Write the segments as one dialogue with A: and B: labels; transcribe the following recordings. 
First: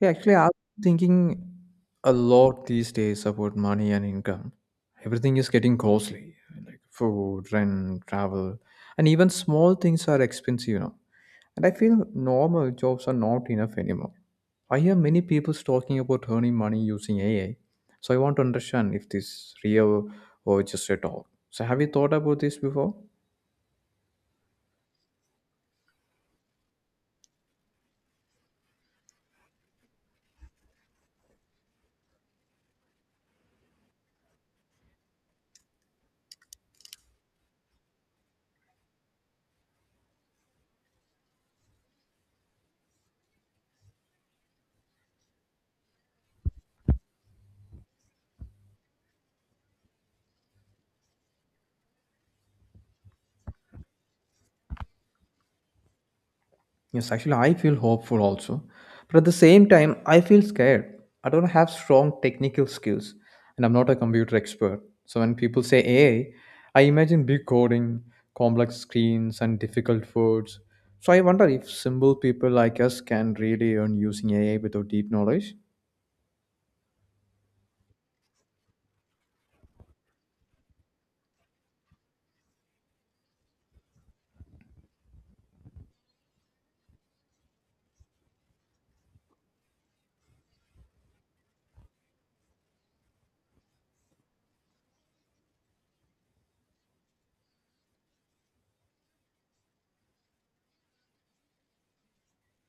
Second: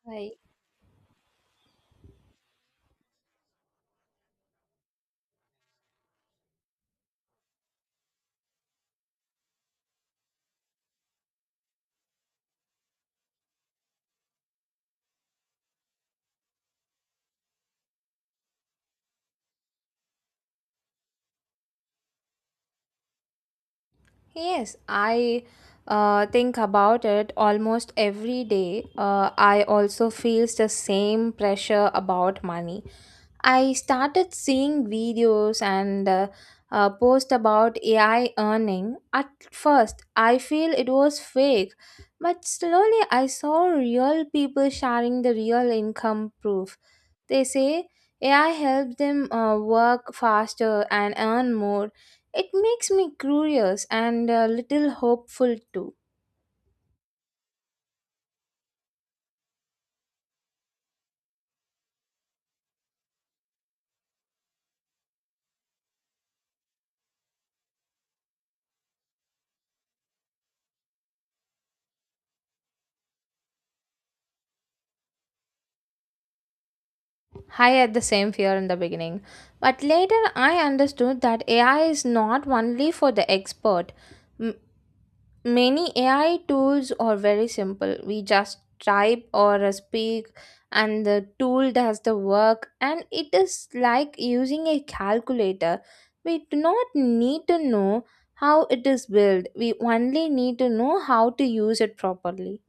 A: Yeah, actually,
B: Right.
A: I'm thinking a lot these days about money and income. Everything is getting costly, like food, rent, travel, and even small things are expensive. And I feel normal jobs are not enough anymore. I hear many people talking about earning money using AI, so I want to understand if this real or just a talk. So, have you thought about this before?
B: Yes, I think about it almost every day. I also feels the same pressure about money. I started seeing videos and post about AI earning. At first, I feel it was fake, but slowly I saw real people sharing the real income proof. They say AI helps them work faster and earn more. It makes me curious and a little hopeful too.
A: Yes, actually, I feel hopeful also. But at the same time, I feel scared. I don't have strong technical skills, and I'm not a computer expert. So when people say AI, I imagine big coding, complex screens, and difficult words. So I wonder if simple people like us can really earn using AI without deep knowledge.
B: I had the same fear in the beginning, but later I understood that AI is not only for the expert. M- Many AI tools are very simple. We just type or speak, and the tool does the work, and it is like using a calculator. We do not need to know how it is built, we only need to know how to use it properly.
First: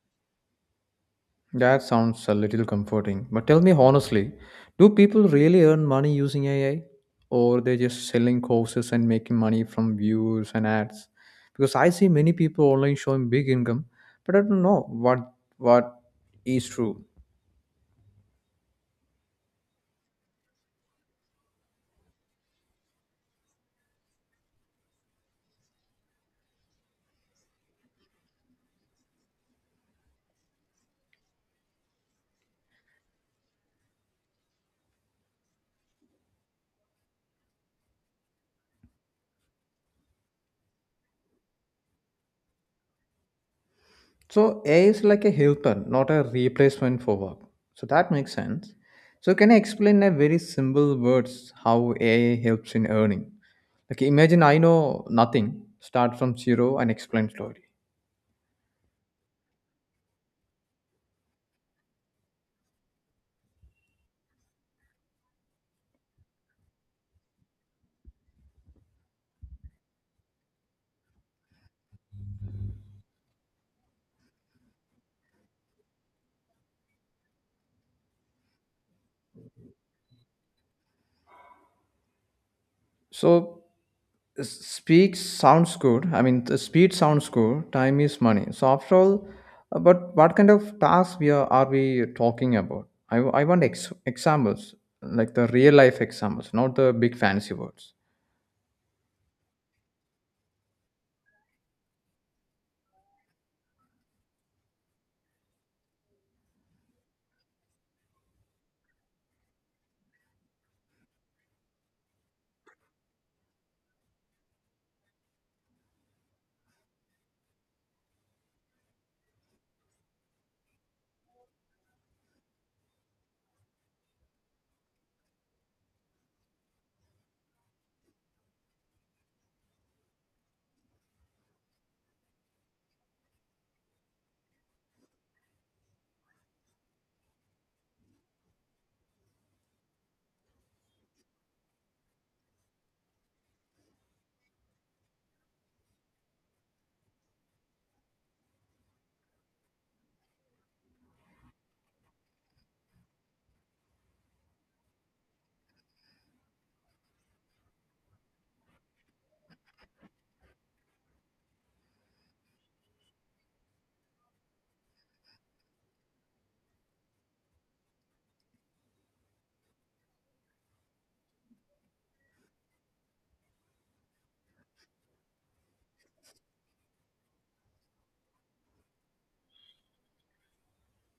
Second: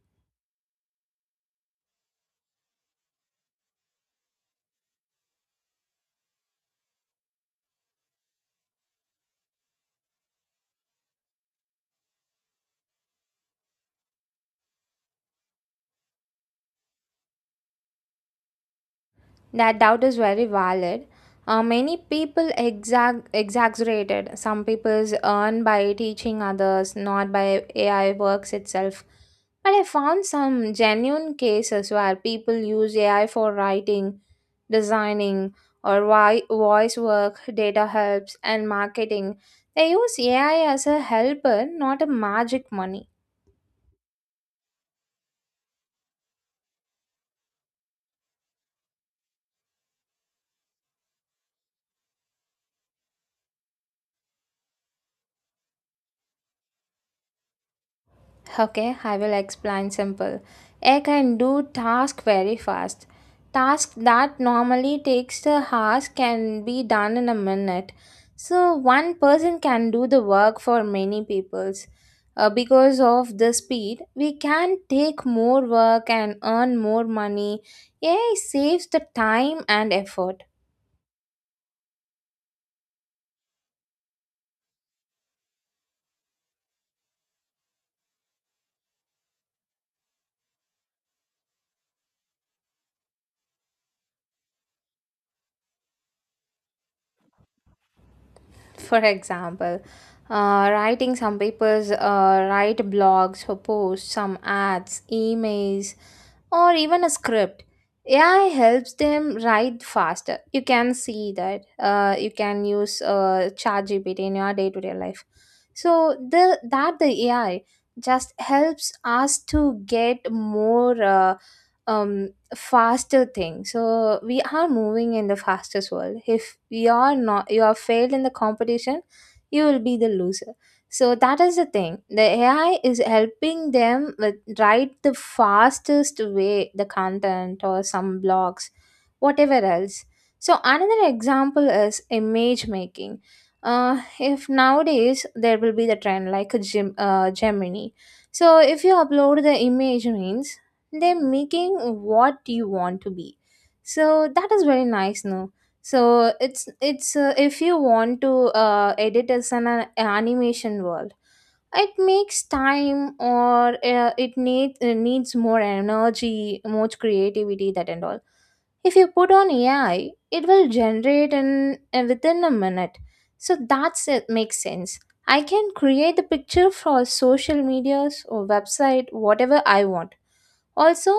A: That sounds a little comforting. But tell me honestly, do people really earn money using AI? Or they just selling courses and making money from views and ads? Because I see many people online showing big income, but I don't know what is true.
B: That doubt is very valid. Many people exaggerated. Some people earn by teaching others, not by AI works itself. But I found some genuine cases where people use AI for writing, designing, or voice work, data helps, and marketing. They use AI as a helper, not a magic money.
A: So AI is like a helper, not a replacement for work. So that makes sense. So can I explain in a very simple words how AI helps in earning? Like imagine I know nothing, start from zero and explain story.
B: Okay, I will explain simple. A can do task very fast. Task that normally takes the hours can be done in a minute. So one person can do the work for many peoples. Because of the speed, we can take more work and earn more money. AI saves the time and effort.
A: So speak sounds good. I mean, the speed sounds good. Time is money. So after all, but what kind of tasks are we talking about? I want examples, like the real life examples, not the big fancy words.
B: For example, writing some papers, write blogs for posts, some ads, emails, or even a script. AI helps them write faster. You can see that. You can use ChatGPT in your day-to-day life. So the AI just helps us to get more um, faster thing, so we are moving in the fastest world. If you are not, you are failed in the competition, you will be the loser. So that is the thing, the AI is helping them with write the fastest way the content or some blogs whatever else. So another example is image making. If nowadays there will be the trend like a gemini, so if you upload the image means, they're making what you want to be. So that is very nice, no? So it's if you want to edit as an animation world, it makes time or it needs more energy, more creativity, that and all. If you put on AI, it will generate in within a minute. So that's, it makes sense. I can create the picture for social medias or website whatever I want. Also,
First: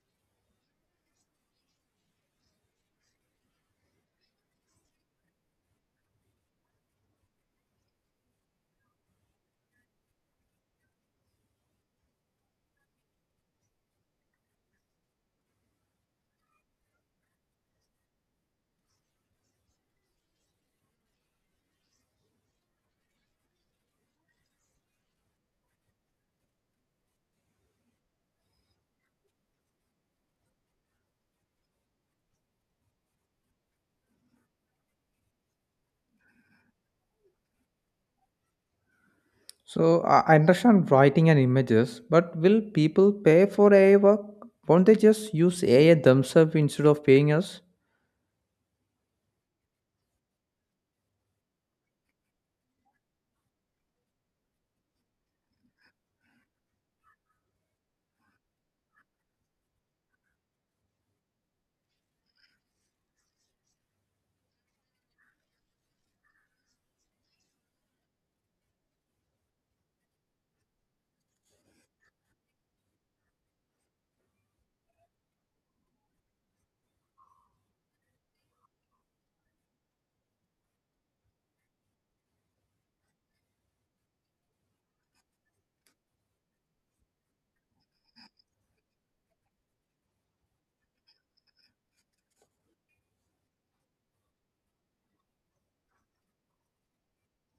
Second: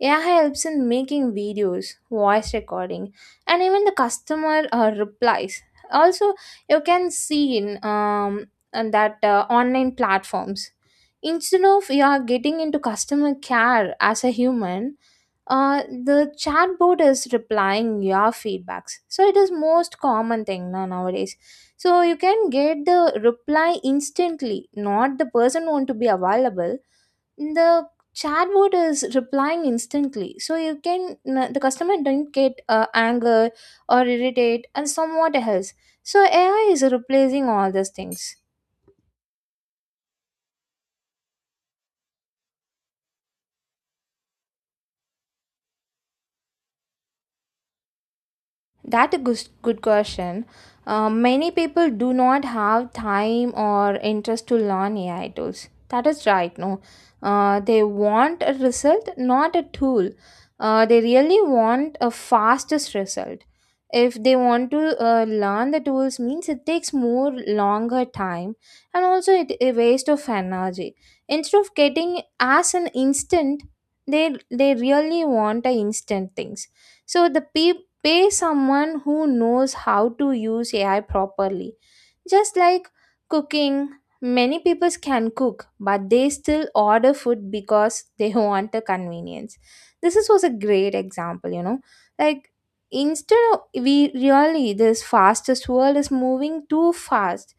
B: AI helps in making videos, voice recording, and even the customer replies. Also, you can see in and that online platforms. Instead of you are getting into customer care as a human, the chatbot is replying your feedbacks. So it is most common thing now nowadays. So you can get the reply instantly, not the person want to be available. The chatbot is replying instantly, so you can, the customer don't get anger or irritate and somewhat else. So AI is replacing all these things.
A: So I understand writing and images, but will people pay for AI work? Won't they just use AI themselves instead of paying us?
B: That a good question. Many people do not have time or interest to learn AI tools. That is right. No, they want a result, not a tool. They really want a fastest result. If they want to learn the tools, means it takes more longer time, and also it a waste of energy. Instead of getting as an instant, they really want a instant things. So the pay someone who knows how to use AI properly, just like cooking. Many people can cook, but they still order food because they want the convenience. This is, was a great example, you know. Like, instead of we really, this fastest world is moving too fast.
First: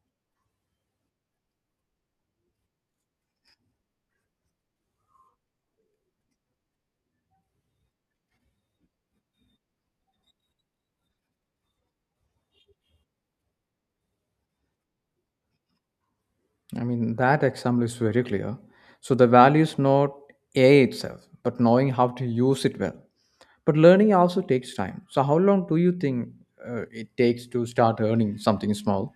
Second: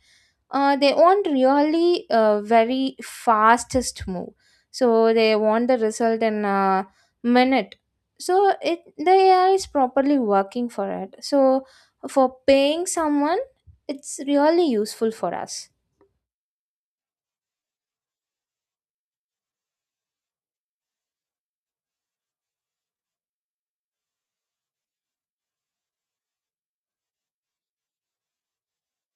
B: They want really very fastest move. So they want the result in a minute. So it the AI is properly working for it. So for paying someone, it's really useful for us.
A: I mean, that example is very clear. So the value is not AI itself, but knowing how to use it well. But learning also takes time. So how long do you think it takes to start earning something small?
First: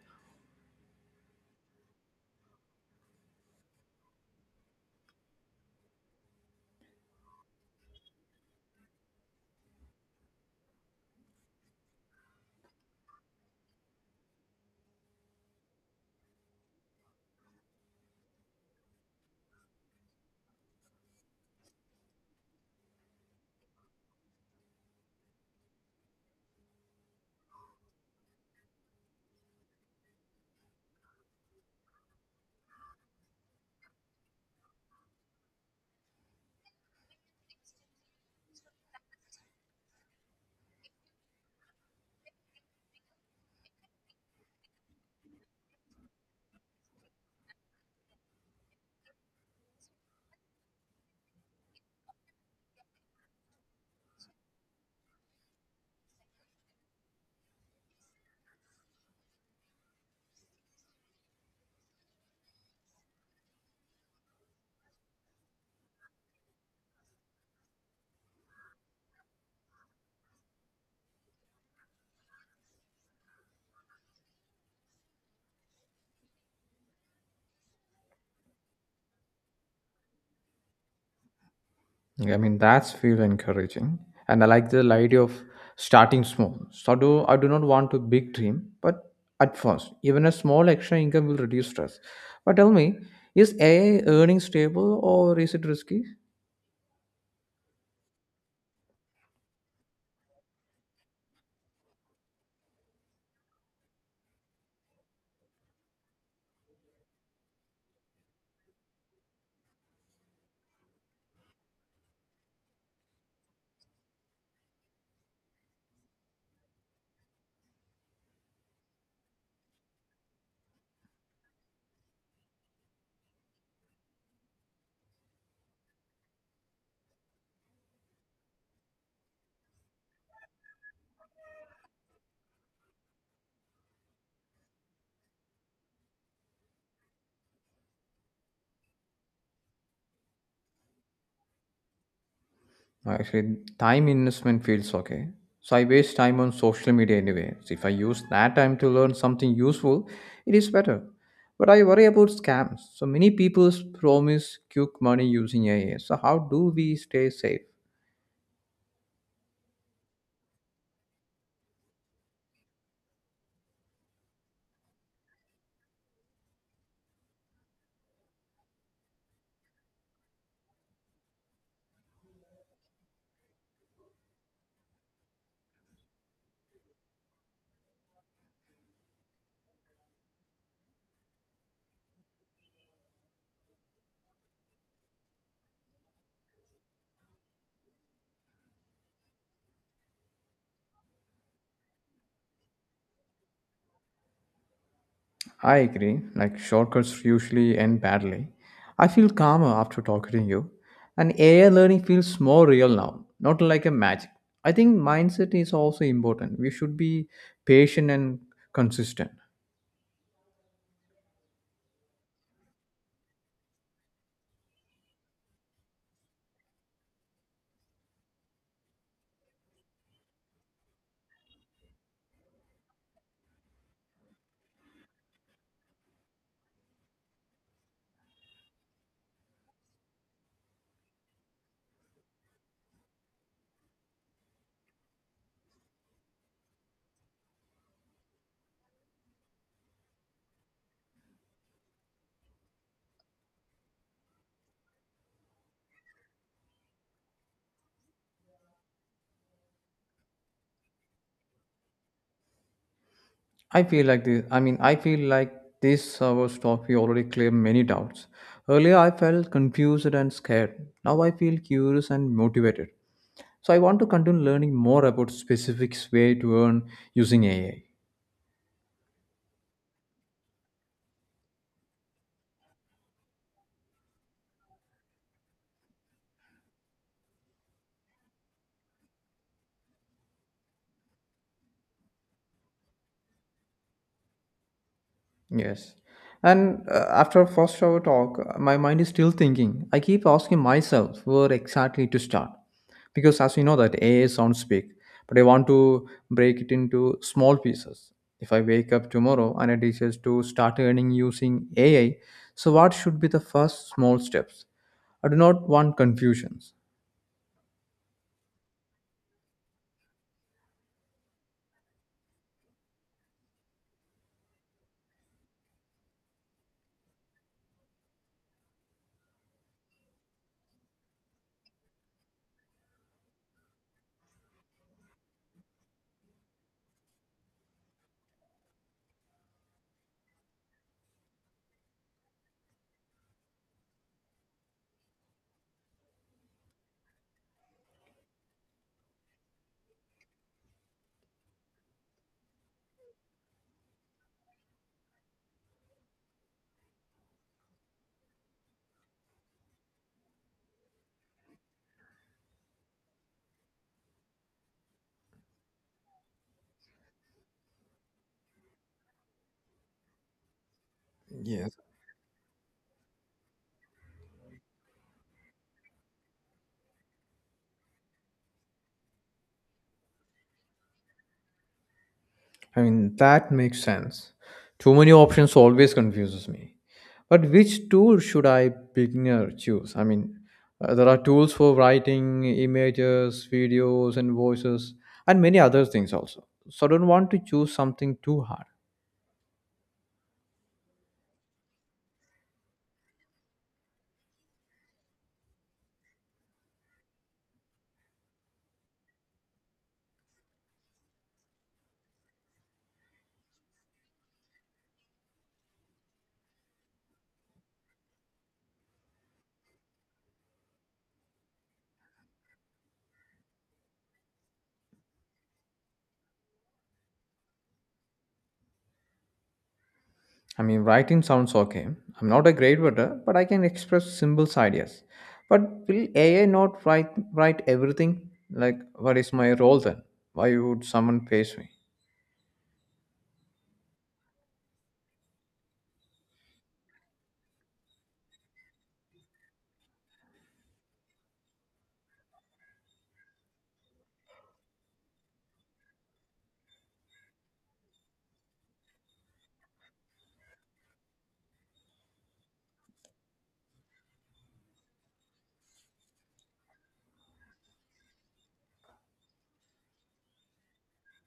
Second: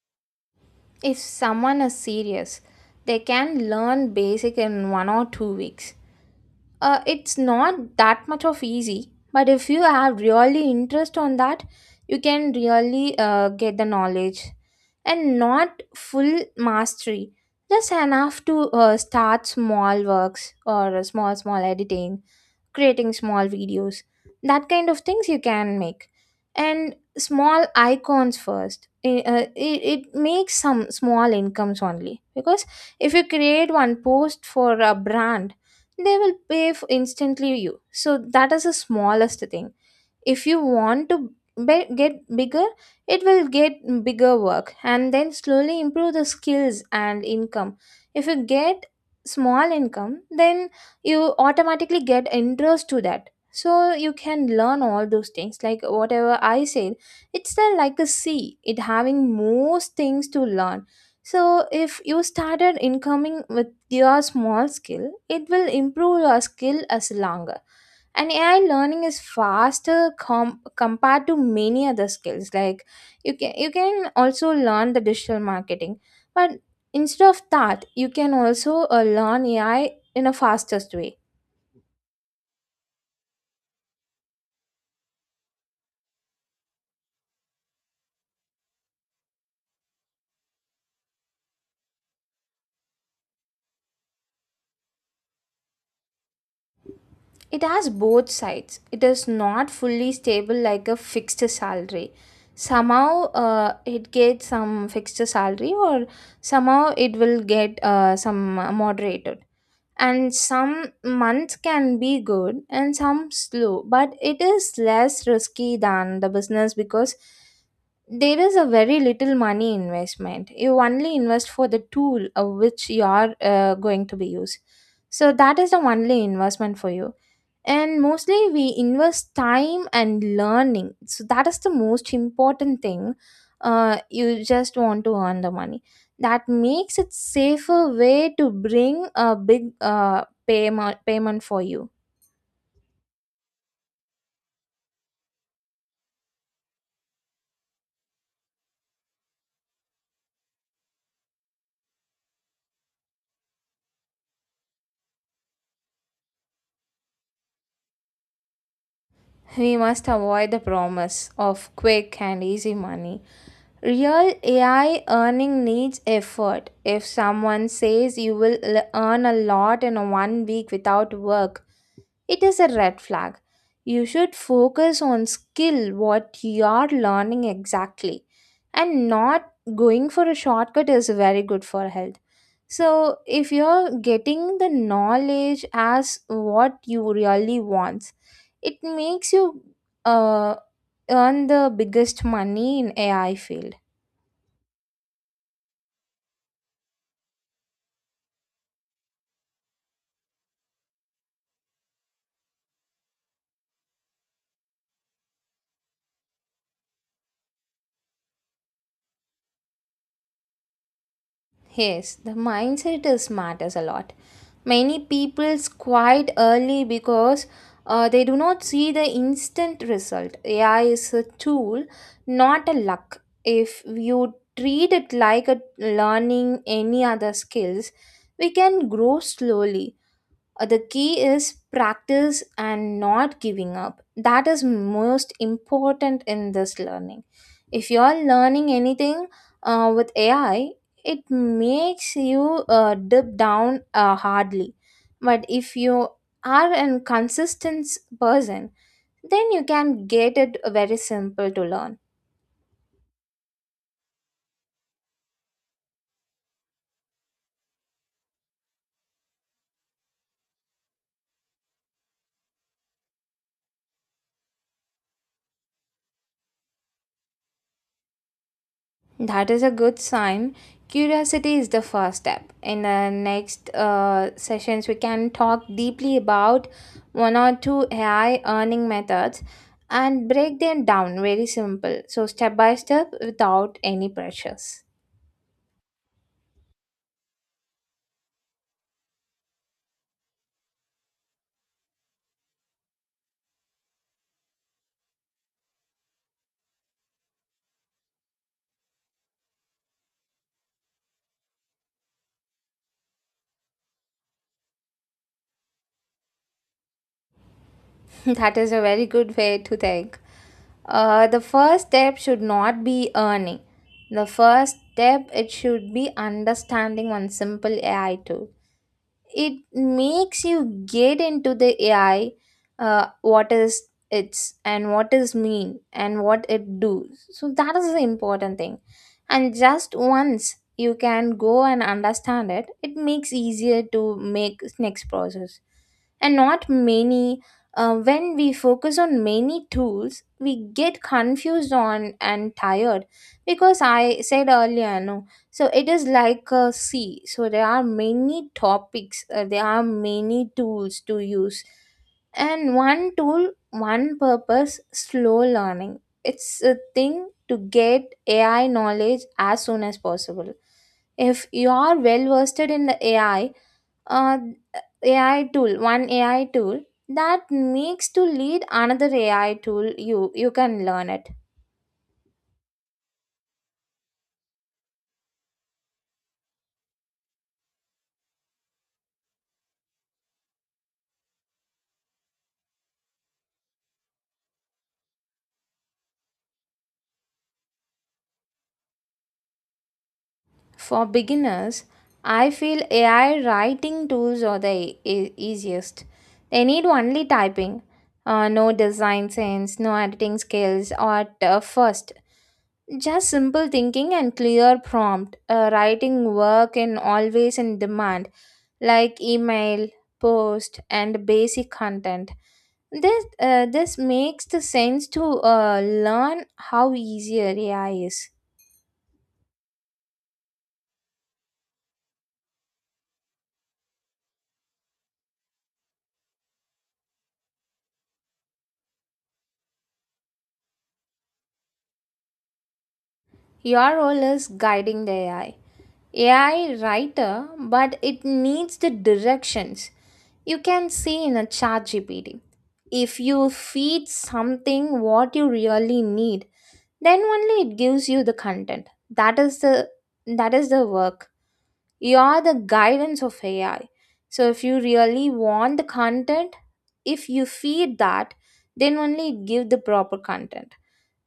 B: If someone is serious, they can learn basic in 1 or 2 weeks. It's not that much of easy, but if you have really interest on that, you can really get the knowledge, and not full mastery. Just enough to start small works or small editing, creating small videos, that kind of things you can make and small icons first. It makes some small incomes only, because if you create one post for a brand, they will pay f instantly you. So that is the smallest thing. If you want to get bigger, it will get bigger work, and then slowly improve the skills and income. If you get small income, then you automatically get interest to that, so you can learn all those things like whatever I said. It's the, like a sea, it having most things to learn. So if you started incoming with your small skill, it will improve your skill as longer. And AI learning is faster compared to many other skills. Like, you can, you can also learn the digital marketing, but instead of that you can also learn AI in a fastest way.
A: I mean, that's feel encouraging, and I like the idea of starting small. So do I do not want a big dream, but at first, even a small extra income will reduce stress. But tell me, is AI earning stable or is it risky?
B: It has both sides. It is not fully stable like a fixed salary. Somehow, it gets some fixed salary, or somehow it will get some moderated. And some months can be good and some slow, but it is less risky than the business, because there is a very little money investment. You only invest for the tool of which you are going to be used. So that is the only investment for you, and mostly we invest time and learning. So that is the most important thing. You just want to earn the money. That makes it safer way to bring a big payment for you.
A: Actually, time investment feels okay. So I waste time on social media anyway. So if I use that time to learn something useful, it is better. But I worry about scams. So many people promise quick money using AI. So how do we stay safe?
B: We must avoid the promise of quick and easy money. Real AI earning needs effort. If someone says you will earn a lot in 1 week without work, it is a red flag. You should focus on skill, what you are learning exactly, and not going for a shortcut is very good for health. So, if you're getting the knowledge as what you really want, it makes you uh, earn the biggest money in AI field.
A: I agree. Like shortcuts usually end badly. I feel calmer after talking to you. And AI learning feels more real now, not like a magic. I think mindset is also important. We should be patient and consistent.
B: Yes, the mindset is matters a lot. Many people quite early, because they do not see the instant result. AI is a tool, not a luck. If you treat it like a learning any other skills, we can grow slowly. The key is practice and not giving up. That is most important in this learning. If you are learning anything with AI, it makes you dip down hardly. But if you are a consistent person, then you can get it very simple to learn.
A: I feel like this. I mean, I feel like this server stuff you already cleared many doubts. Earlier, I felt confused and scared. Now, I feel curious and motivated. So, I want to continue learning more about specific way to earn using AI.
B: That is a good sign. Curiosity is the first step. In the next sessions, we can talk deeply about one or two AI earning methods and break them down very simple. So, step by step without any pressures.
A: Yes. And after first hour talk, my mind is still thinking. I keep asking myself where exactly to start. Because as you know that AI sounds big, but I want to break it into small pieces. If I wake up tomorrow and I decide to start earning using AI, so what should be the first small steps? I do not want confusions.
B: That is a very good way to think. The first step should not be earning. The first step, it should be understanding one simple AI tool. It makes you get into the AI, what is it's and what is mean and what it do. So that is the important thing, and just once you can go and understand it, it makes easier to make next process. And not many, when we focus on many tools, we get confused on and tired, because I said earlier, no? So it is like a sea. So there are many topics, there are many tools to use. And one tool, one purpose, slow learning. It's a thing to get AI knowledge as soon as possible. If you
A: Yes.
B: are well versed in the AI, uh, AI tool, one AI tool, that makes to lead another AI tool, you can learn it.
A: I mean, that makes sense. Too many options always confuses me. But which tool should I beginner choose? I mean, there are tools for writing images, videos, and voices, and many other things also. So I don't want to choose something too hard.
B: For beginners, I feel AI writing tools are the easiest. They need only typing, no design sense, no editing skills at first. Just simple thinking and clear prompt. Writing work and always in demand, like email, post, and basic content. This makes the sense to learn how easier AI is.
A: I mean, writing sounds okay. I'm not a great writer, but I can express simple ideas. But will AI not write everything? Like, what is my role then? Why would someone face me?
B: Your role is guiding the AI writer, but it needs the directions you can see in a chat GPT. If you feed something what you really need, then only it gives you the content. That is the work. You are the guidance of AI. So if you really want the content, if you feed that, then only it give the proper content.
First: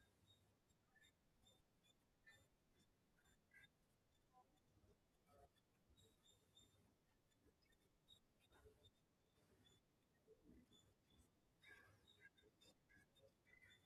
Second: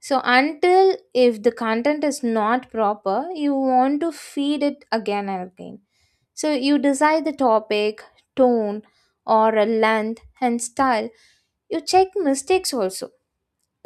B: So until if the content is not proper, you want to feed it again and again. So you decide the topic, tone, or a length and style. You check mistakes also,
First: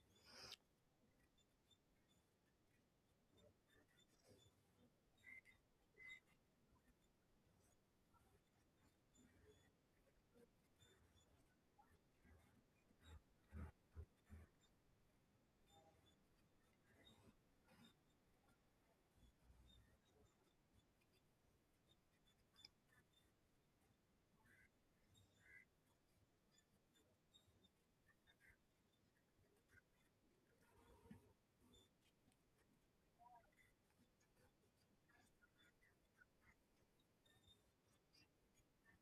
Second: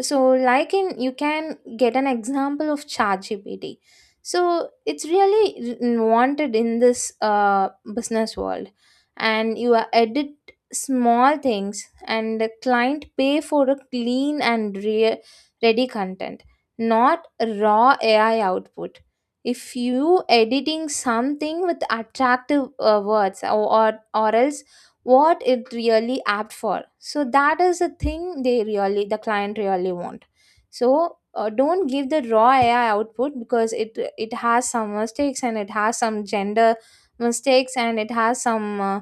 B: so like in you can get an example of ChatGPT. So it's really wanted in this business world, and you are edit small things, and the client pay for a clean and ready content, not raw AI output. If you editing something with attractive words or else what it really apt for, so that is the thing they really the client really want. So don't give the raw ai output because it has some mistakes and it has some gender mistakes and it has some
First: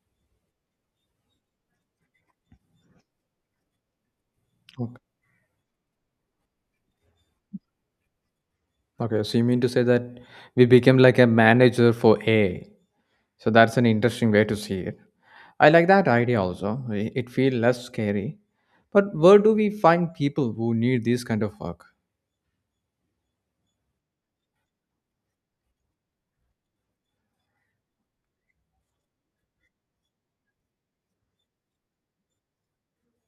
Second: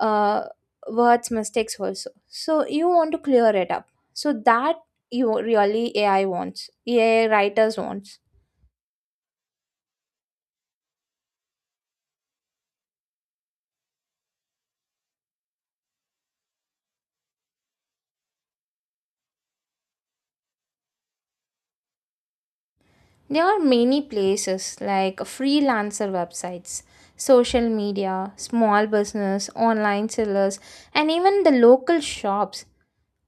B: uh, words mistakes also, so you want to clear it up so that you really ai wants ai writers want.
A: Okay, so you mean to say that we became like a manager for A? So that's an interesting way to see it. I like that idea also. It feels less scary. But where do we find people who need this kind of work?
B: There are many places like freelancer websites, social media, small business, online sellers, and even the local shops.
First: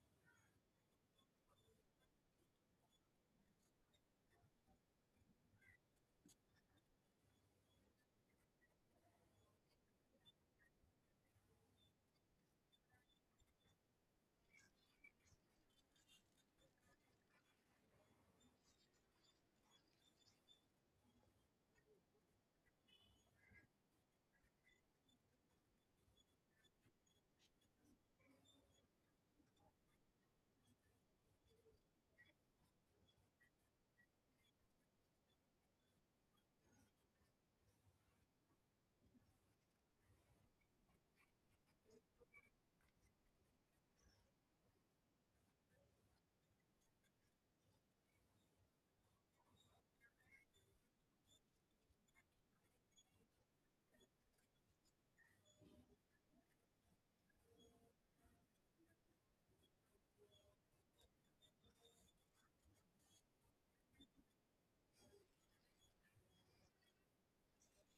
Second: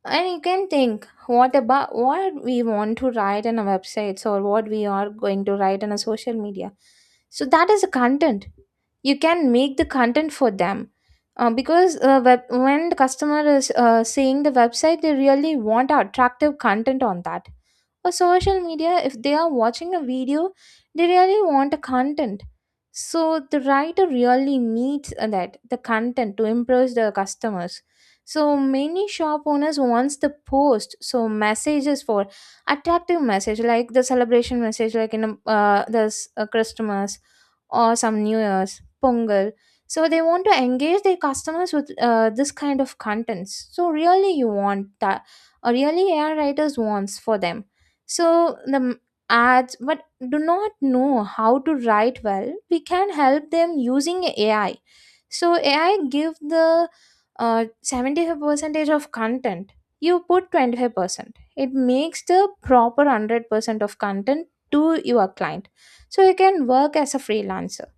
B: And you can think what about what we want to write on our websites or what we are going to write on a social media. So that is the content. You can make the content for them. Because when the customer is seeing the website, they really want attractive content on that, or social media, if they are watching a video, they really want a content. So the writer really needs that the content to impress the customers. So many shop owners wants the post so messages for attractive message, like the celebration message like in Christmas or some New Year's, Pongal. So they want to engage their customers with this kind of contents. So really, you want that, or really, AI writers wants for them. So the ads, but do not know how to write well. We can help them using AI. So AI give the 75 percentage of content. You put 25%. It makes the proper 100% of content to your client, so you can work as a freelancer.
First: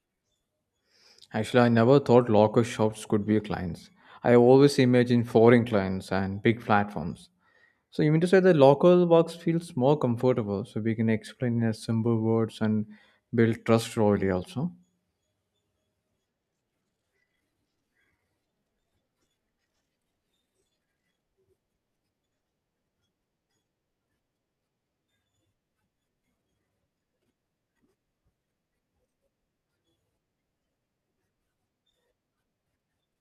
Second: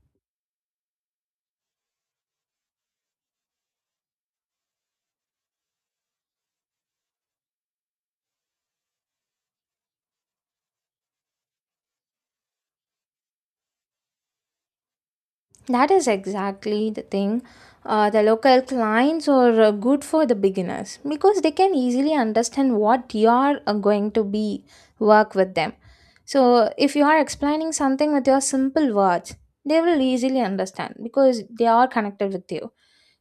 A: Actually, I never thought local shops could be clients. I always imagine foreign clients and big platforms. So you mean to say the local works feels more comfortable, so we can explain in a simple words and build trust slowly also.
B: That is exactly the thing. The local clients are good for the beginners because they can easily understand what you are going to be work with them. So if you are explaining something with your simple words, they will easily understand because they are connected with you.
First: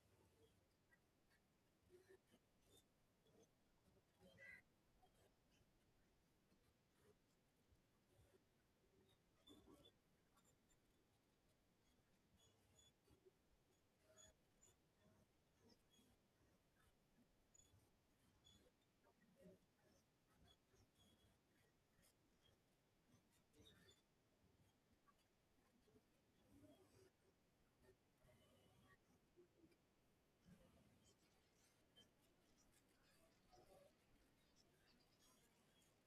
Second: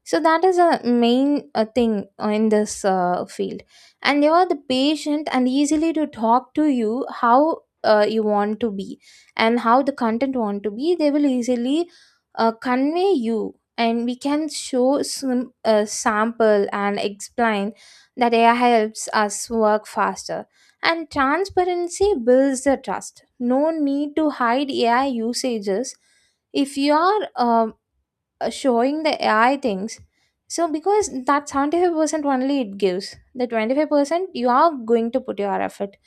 B: So that is a main thing in this field, and they are the patient and easily to talk to you how you want to be and how the content want to be, they will easily convey you, and we can show some sample and explain that ai helps us work faster, and transparency builds the trust, no need to hide ai usages if you are showing the AI things. So because that 75% only it gives, the 25% you are going to put your effort.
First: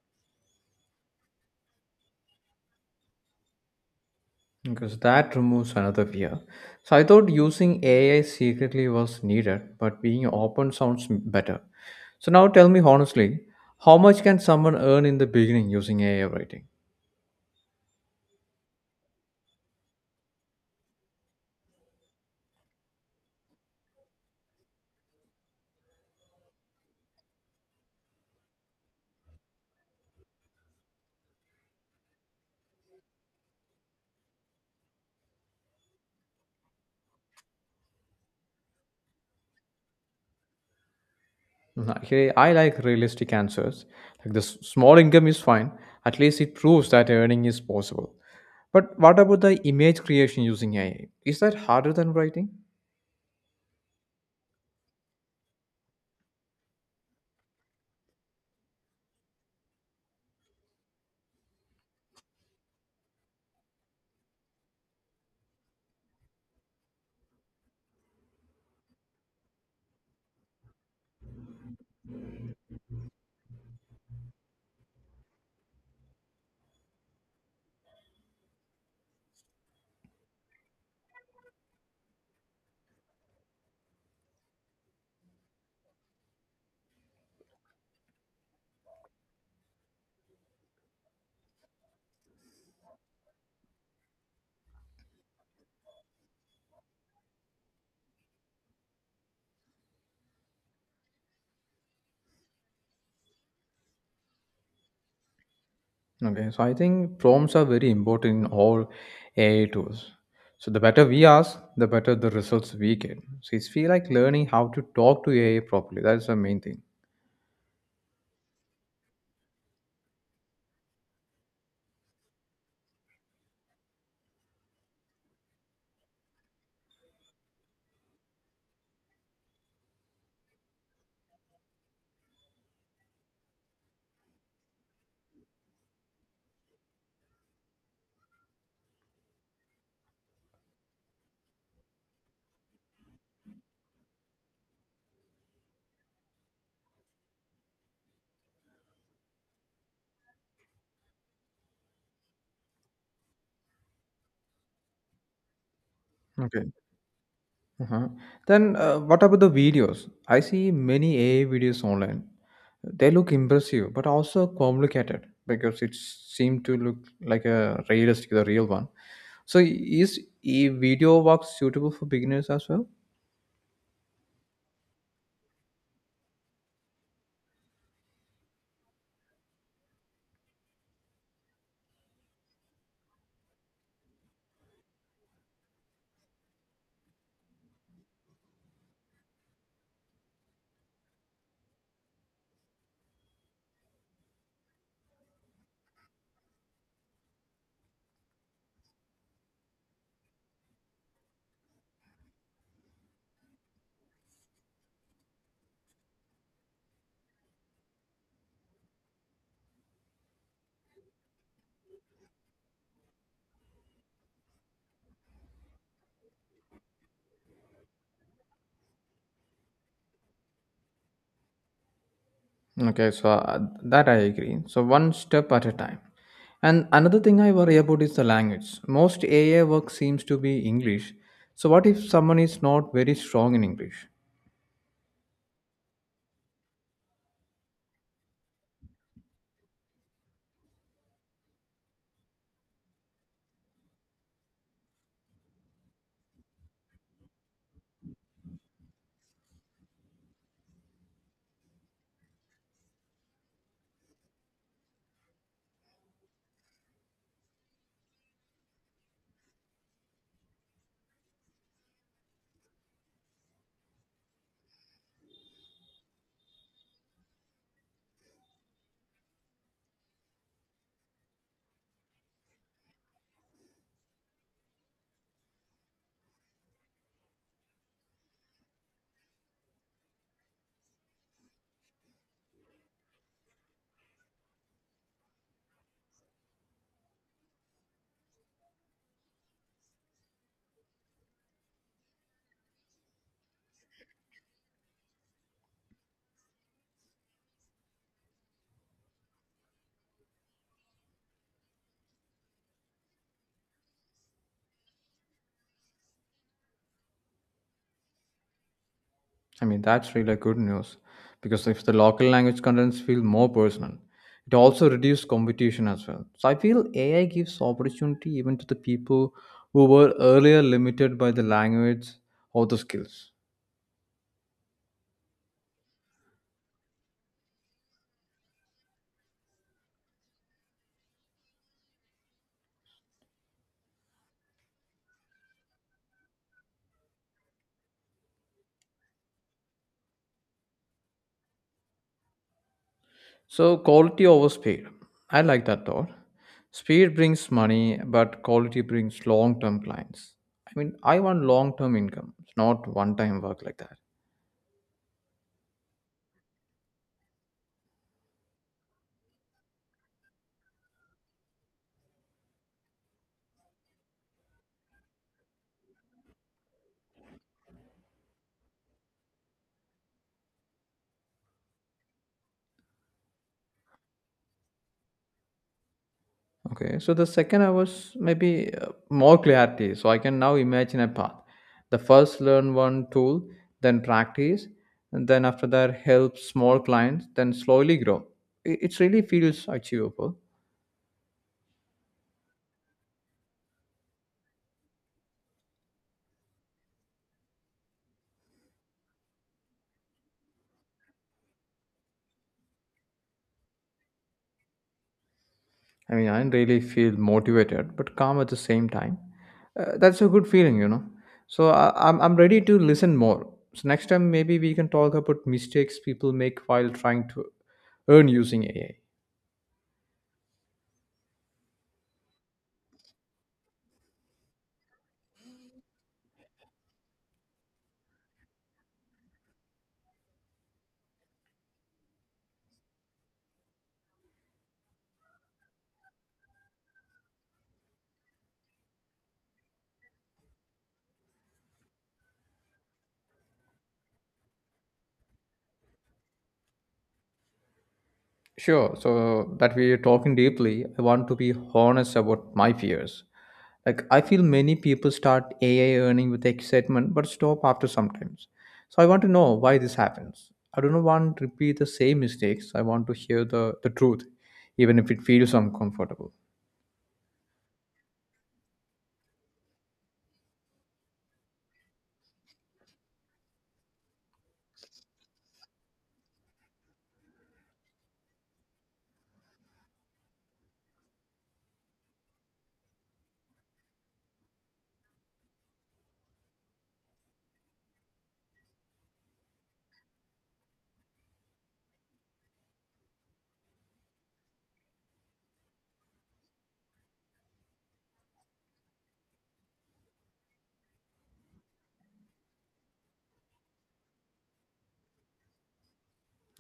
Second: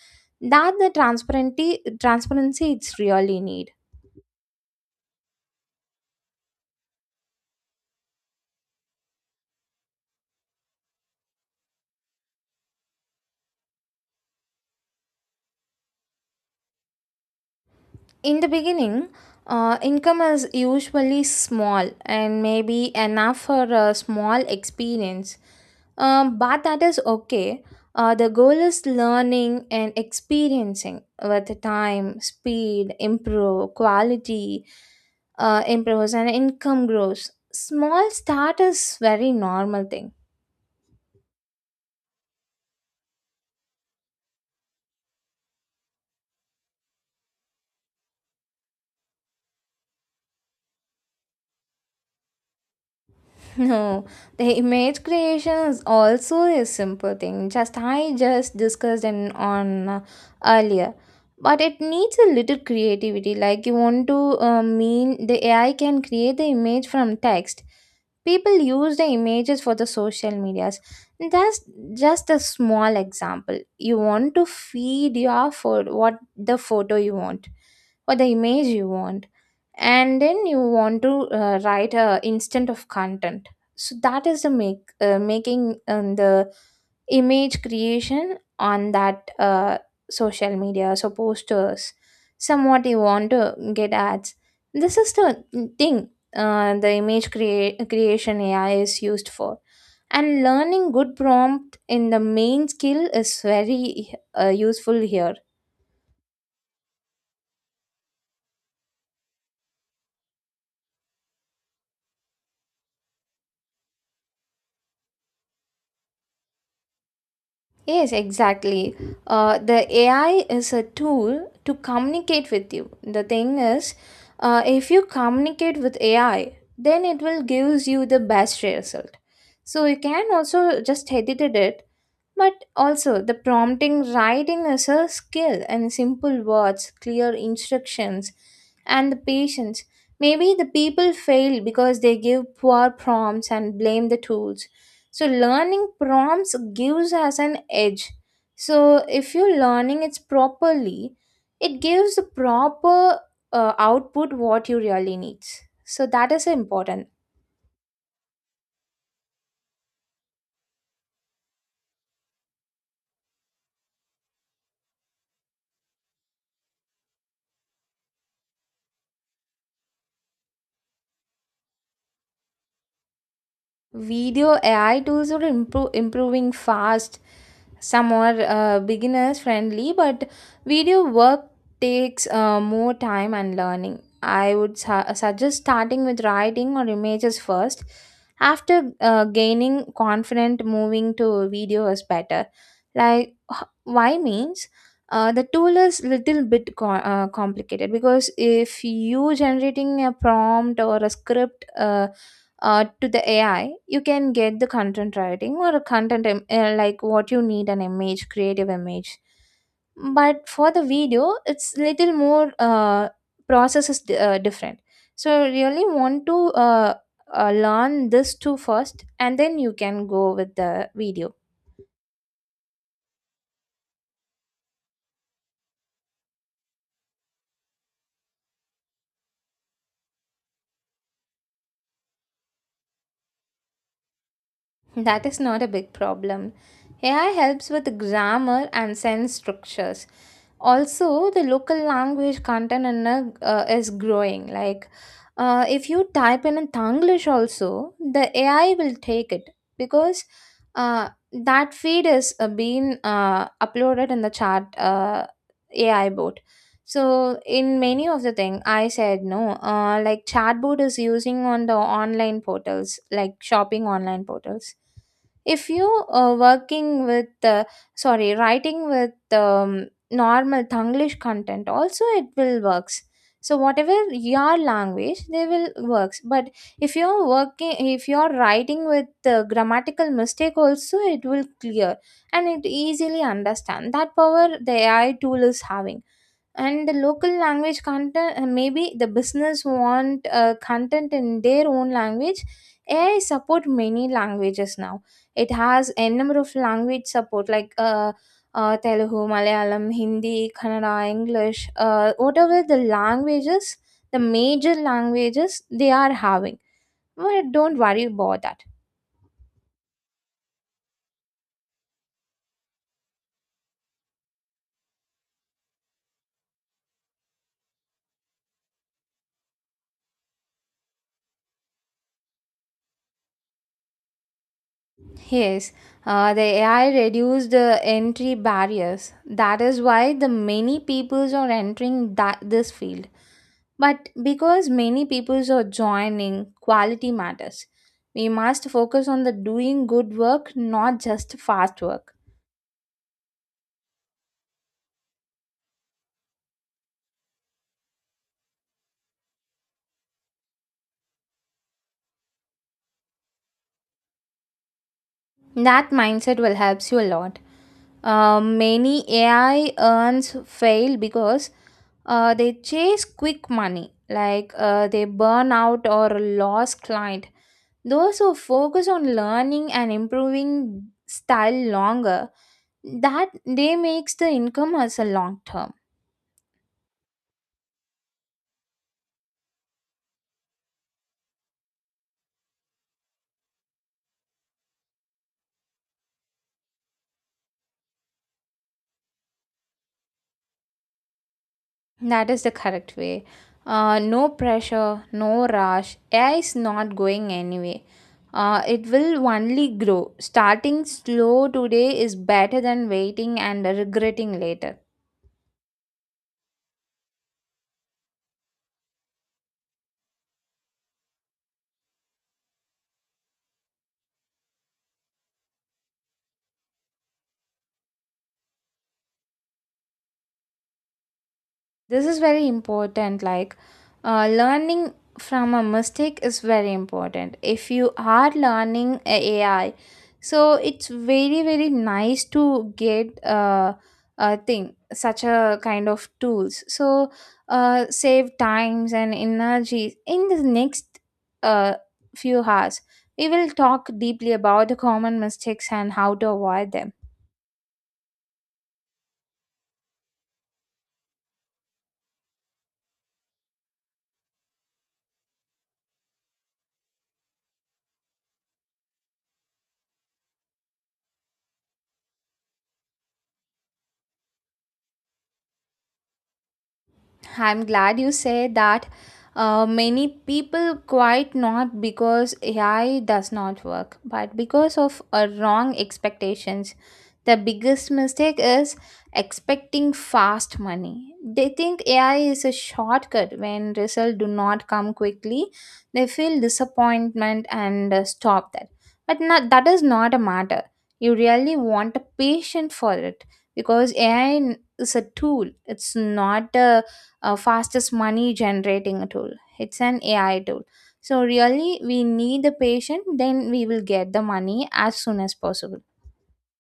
B: That the transparency it's really need.
A: Because that removes another fear. So I thought using AI secretly was needed, but being open sounds better. So now tell me honestly, how much can someone earn in the beginning using AI writing?
B: In the beginning, income is usually small and maybe enough for a small experience. But that is okay. The goal is learning and experiencing with time, speed, improve, quality improves, and income grows. Small start is very normal thing.
A: Mhm. Actually, I like realistic answers. Like the small income is fine. At least it proves that earning is possible. But what about the image creation using AI? Is that harder than writing?
B: No, the image creation is also a simple thing. Just I just discussed in on earlier, but it needs a little creativity. Like you want to mean the AI can create the image from text, people use the images for the social medias. That's just a small example. You want to feed your food, what the photo you want or the image you want, and then you want to write a instant of content. So that is the make making the image creation on that social media, so posters, somewhat you want to get ads, this is the thing the image creation ai is used for, and learning good prompt in the main skill is very useful here.
A: Okay, so I think prompts are very important in all AI tools. So the better we ask, the better the results we get. So it's feel like learning how to talk to AI properly. That is the main thing.
B: Yes, exactly. The AI is a tool to communicate with you. The thing is, if you communicate with AI, then it will gives you the best result. So you can also just edit it, but also, the prompting writing is a skill, and simple words, clear instructions, and the patience. Maybe the people fail because they give poor prompts and blame the tools. So, learning prompts gives us an edge. So, if you're learning it properly, it gives the proper output what you really need. So, that is
A: Okay.
B: important.
A: Uh-huh. Then what about the videos? I see many AI videos online. They look impressive, but also complicated because it seemed to look like a realistic, the real one. So is a video work suitable for beginners as well?
B: Video AI tools are improving fast. Some are beginners friendly, but video work takes more time and learning. I would suggest starting with writing or images first. After gaining confident, moving to video is better. Like why means the tool is little bit complicated because if you generating a prompt or a script. To the AI, you can get the content writing or a content like what you need an image, creative image. But for the video, it's little more process is different. So really want to learn this two first, and then you can go with the video.
A: Okay, so that I agree. So one step at a time. And another thing I worry about is the language. Most AI work seems to be English. So what if someone is not very strong in English?
B: That is not a big problem. AI helps with grammar and sentence structures, also the local language content and is growing. Like if you type in tanglish also, the ai will take it because that feed is being uploaded in the chat ai bot. So in many of the thing I said no, like chatbot is using on the online portals, like shopping online portals. If you are working with sorry writing with normal Tanglish content also, it will works. So whatever your language, they will works. But if you're writing with the grammatical mistake also, it will clear and it easily understand. That power the AI tool is having, and the local language content, maybe the business want content in their own language. Ai support many languages now. It has a number of language support like Telugu, Malayalam, Hindi, Kannada, English, whatever the languages, the major languages they are having. But don't worry about that.
A: I mean, that's really good news because if the local language contents feel more personal, it also reduces competition as well. So I feel AI gives opportunity even to the people who were earlier limited by the language or the skills.
B: Yes, the AI reduced the entry barriers. That is why the many peoples are entering that this field. But because many peoples are joining, quality matters. We must focus on the doing good work, not just fast work.
A: So, quality over speed. I like that thought. Speed brings money, but quality brings long term clients. I mean, I want long term income, not one time work like that.
B: That mindset will helps you a lot. Many AI earns fail because they chase quick money, like they burn out or lose client. Those who focus on learning and improving style longer, that they makes the income as a long term.
A: Okay, so the second I was maybe more clarity, so I can now imagine a path. The first learn one tool, then practice, and then after that help small clients, then slowly grow. It really feels achievable.
B: That is the correct way. No pressure, no rush. AI is not going anyway. It will only grow. Starting slow today is better than waiting and regretting later.
A: I mean, I don't really feel motivated, but calm at the same time. That's a good feeling. So I, I'm ready to listen more. So next time maybe we can talk about mistakes people make while trying to earn using AI.
B: This is very important. Like learning from a mistake is very important if you are learning ai. So it's very very nice to get a thing such a kind of tools, so save times and energy. In the next uh, few hours, we will talk deeply about the common mistakes and how to avoid them.
A: Sure. So that we are talking deeply, I want to be honest about my fears. Like I feel many people start AI earning with excitement but stop after sometimes. So I want to know why this happens. I don't want to repeat the same mistakes. I want to hear the truth, even if it feels uncomfortable.
B: I'm glad you said that. Many people quite not because AI does not work, but because of wrong expectations. The biggest mistake is expecting fast money. They think AI is a shortcut. When results do not come quickly, they feel disappointment and stop that. But not, that is not a matter. You really want a patient for it because AI is a tool. It's not a fastest money generating tool. It's an AI tool. So, really, we need the patient, then we will get the money as soon as possible.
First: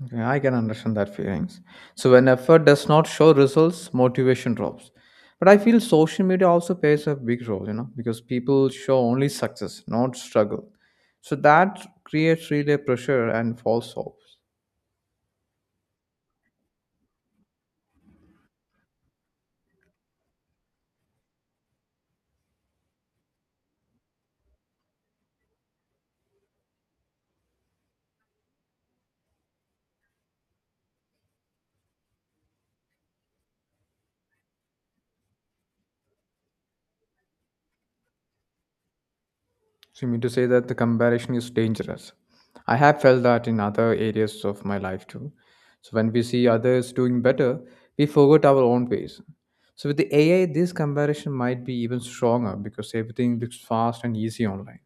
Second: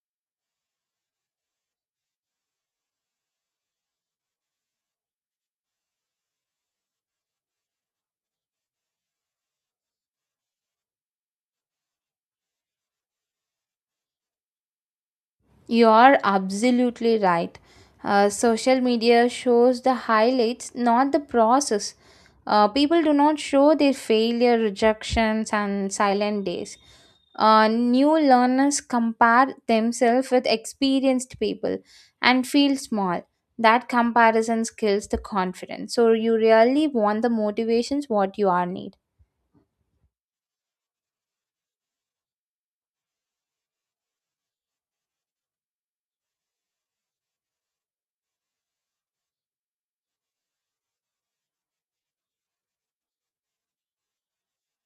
A: Okay, I can understand that feelings. So when effort does not show results, motivation drops. But I feel social media also plays a big role, you know, because people show only success, not struggle. So that creates really pressure and false hopes.
B: You are absolutely right. Social media shows the highlights, not the process. People do not show their failure, rejections, and silent days. New learners compare themselves with experienced people and feel small. That comparison kills the confidence. So you really want the motivations what you are need.
A: So you mean to say that the comparison is dangerous. I have felt that in other areas of my life too. So when we see others doing better, we forget our own pace. So with the AI, this comparison might be even stronger because everything looks fast and easy online.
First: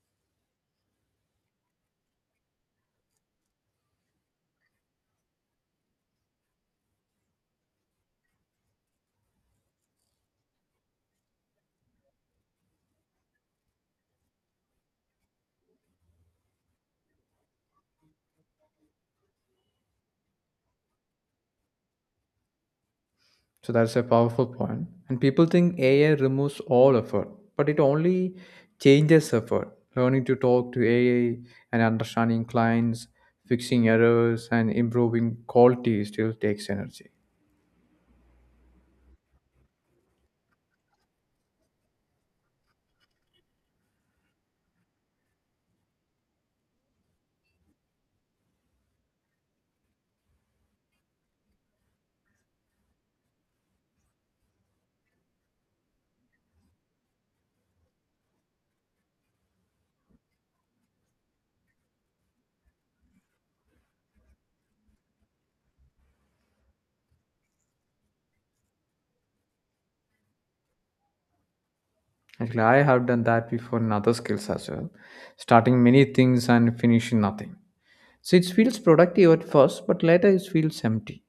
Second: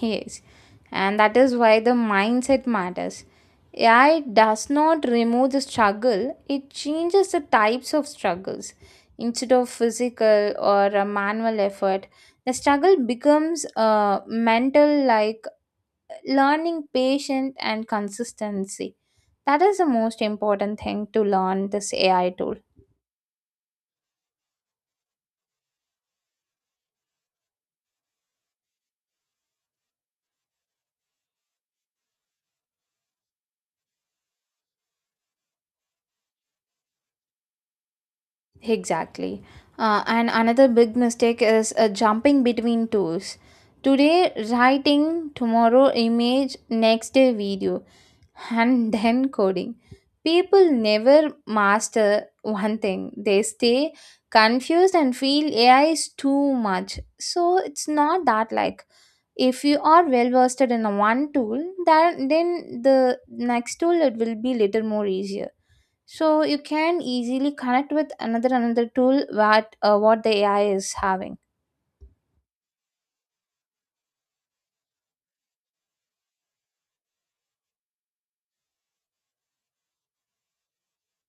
B: Yes, and that is why the mindset matters. AI does not remove the struggle, it changes the types of struggles. Instead of physical or a manual effort, the struggle becomes mental, like learning patience and consistency. That is the most important thing to learn this ai tool.
A: So that's a powerful point. And people think AI removes all effort, but it only changes effort. Learning to talk to AI and understanding clients, fixing errors, and improving quality still takes energy.
B: Exactly. And another big mistake is jumping between tools. Today writing, tomorrow image, next day video, and then coding. People never master one thing, they stay confused and feel ai is too much. So it's not that. Like if you are well versed in a one tool, then the next tool it will be little more easier, so you can easily connect with another tool, what the ai is having.
A: Actually, I have done that before in other skills as well, starting many things and finishing nothing. So it feels productive at first, but later it feels empty.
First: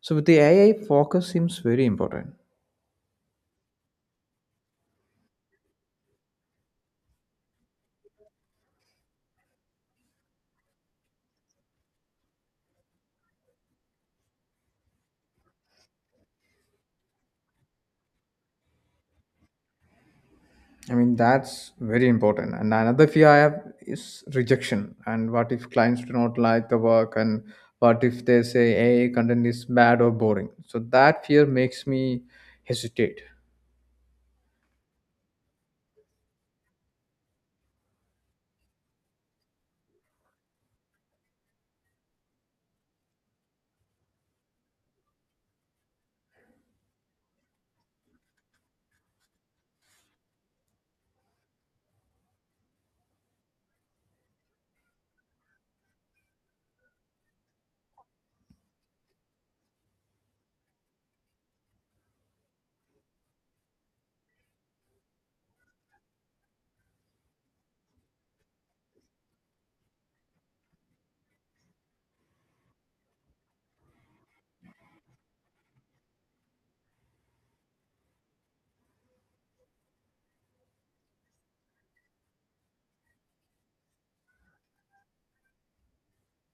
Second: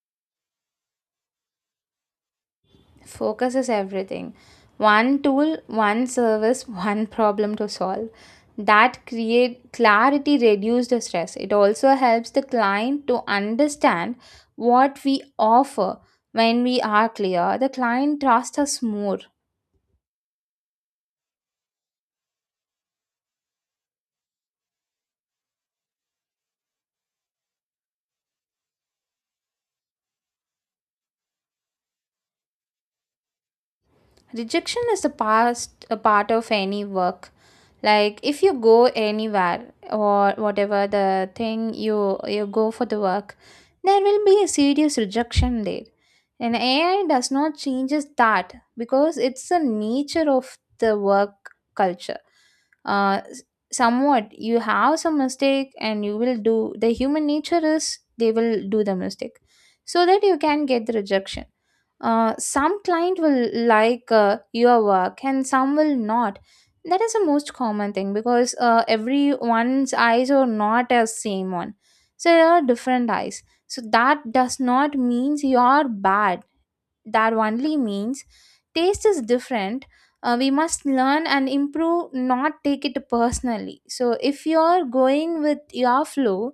A: So with the AI, focus seems very important.
B: Focus is everything. One tool, one service, one problem to solve. That create clarity, reduce the stress. It also helps the client to understand what we offer. When we are clear, the client trusts us more.
A: I mean, that's very important. And another fear I have is rejection. And what if clients do not like the work? And what if they say, hey, content is bad or boring? So that fear makes me hesitate.
B: Rejection is a past a part of any work. Like if you go anywhere or whatever the thing you go for the work, there will be a serious rejection there. And ai does not changes that because it's the nature of the work culture. uh s- Somewhat you have some mistake, and you will do, the human nature is they will do the mistake, so that you can get the rejection. Some client will like your work and some will not. That is the most common thing because everyone's eyes are not as same one. So there are different eyes. So that does not means you are bad, that only means taste is different. We must learn and improve, not take it personally. So if you're going with your flow,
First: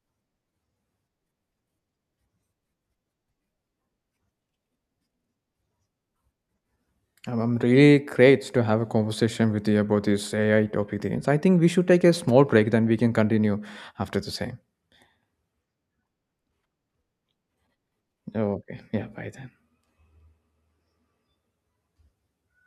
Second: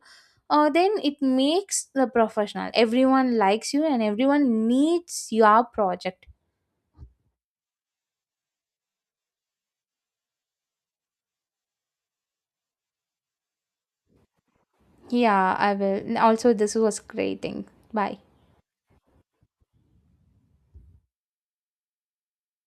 B: then it makes the professional, everyone likes you and everyone needs your project.
A: I'm really great to have a conversation with you about this AI topic. Things. I think we should take a small break, then we can continue after the same.
B: Yeah, I will also, this was great thing. Bye.
A: Okay. Yeah, bye then.